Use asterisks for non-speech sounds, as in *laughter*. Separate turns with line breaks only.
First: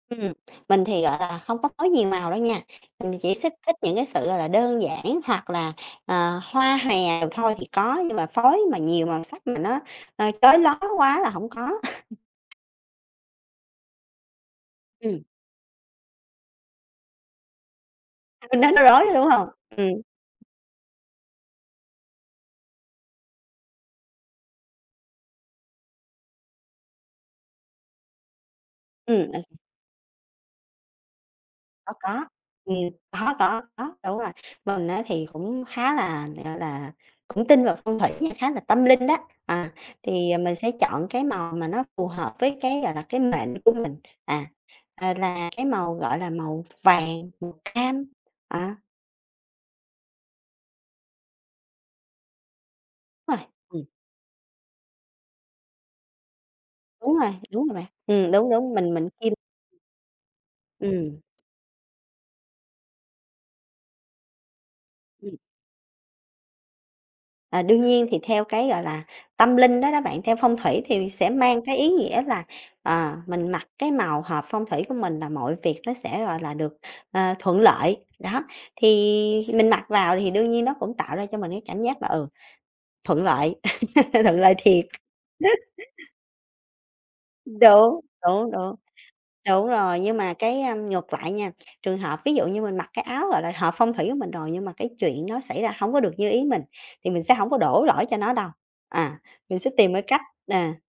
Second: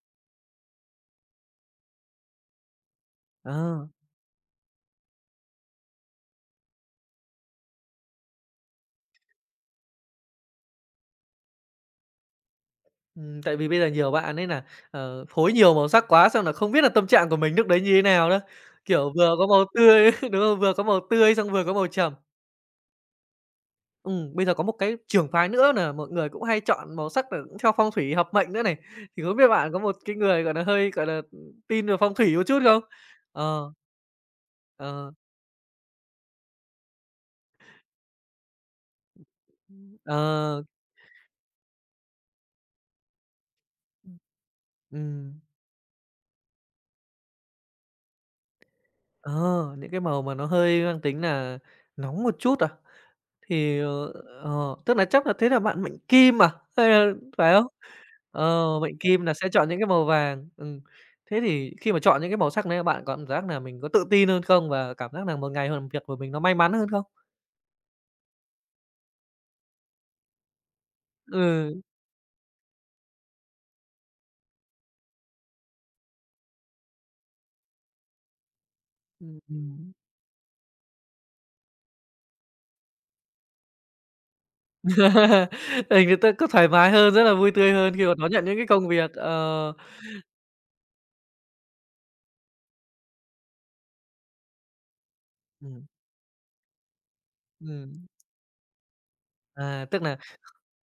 Ừm, mình thì, gọi là, hông có phối nhiều màu đâu nha, mình chỉ thích thích
Ờ.
những cái sự, gọi là, đơn giản hoặc là, ờ, hoa hoè thôi thì có, nhưng mà phối mà nhiều màu sắc mà nó, à, chói loá quá là hổng có. *laughs*
Ừm, tại vì bây giờ nhiều bạn ấy nà,
Ừm.
ờ, phối nhiều màu sắc quá xong nà không biết là tâm trạng của mình lúc đấy như thế nào nữa,
Nó n nó rối,
kiểu,
đúng
vừa có
hông?
màu
Ừm.
tươi, đúng không? Vừa có màu tươi xong vừa có màu trầm. Ừm, bây giờ có một cái trưởng phái nữa nà mọi người cũng hay chọn màu sắc cà c theo phong thủy hợp mệnh nữa này. Thì
Ừm,
không
ơi
biết bạn có một cái người, gọi nà, hơi, gọi là, ưm, tin
Có,
về phong
có,
thủy một chút
ừm,
không?
có, có,
Ờ.
có, đúng rồi, mình á
Ờ.
thì cũng khá là, gọi là, cũng tin vào phong thủy nha, khá là tâm linh đó, à, thì mình
Ờ.
sẽ chọn cái màu mà nó phù hợp với cái, gọi là, cái mệnh của mình, à, ờ,
Ừm.
là cái màu, gọi là, màu vàng, màu cam á.
Ờ, những cái màu mà nó hơi mang tính nà nóng một chút à?
Đúng rồi,
Thì,
ừm.
ờ, ờ, tức nà chắc nà thế nà bạn mệnh kim à? Ph
Đúng
ờ,
rồi,
phải
đúng
không?
rồi bạn, ừm, đúng,
Ờ,
đúng, mình
mệnh
mệnh
kim
Kim.
nà sẽ chọn những cái màu vàng. Ừm,
Ừm.
thế thì khi mà chọn những cái màu sắc này bạn có cảm giác nà mình có tự tin hơn không? Và cảm giác
Ừm.
nà một ngày việc của mình nó may mắn hơn không?
À, đương nhiên thì theo cái, gọi là, tâm linh đó đó bạn, theo phong thủy thì sẽ mang cái
Ừ.
ý nghĩa là, ờ, mình mặc cái màu hợp phong thủy của mình là mọi việc nó sẽ, gọi là, được, ờ, thuận lợi. Đó, thì
Ừm,
mình mặc
ừm.
vào thì đương nhiên nó cũng tạo ra cho mình cái cảm giác là, ừ, thuận lợi *laughs* thuận lợi thiệt.
*laughs* Thì
*laughs*
người ta cứ thoải mái hơn, rất là vui tươi hơn
Đúng,
khi mà đón nhận
đúng,
những cái
đúng.
công việc,
Đúng
ờ.
rồi, nhưng mà cái, a, ngược lại nha, trường hợp ví dụ như mình mặc cái áo, gọi là, hợp phong thủy của mình rồi nhưng mà cái chuyện nó xảy ra
Ừm.
hổng có được như ý mình, thì mình sẽ hổng có đổ lỗi
Ừm.
cho nó đâu, à, mình sẽ
À,
tìm
tức
cái
nà
cách, à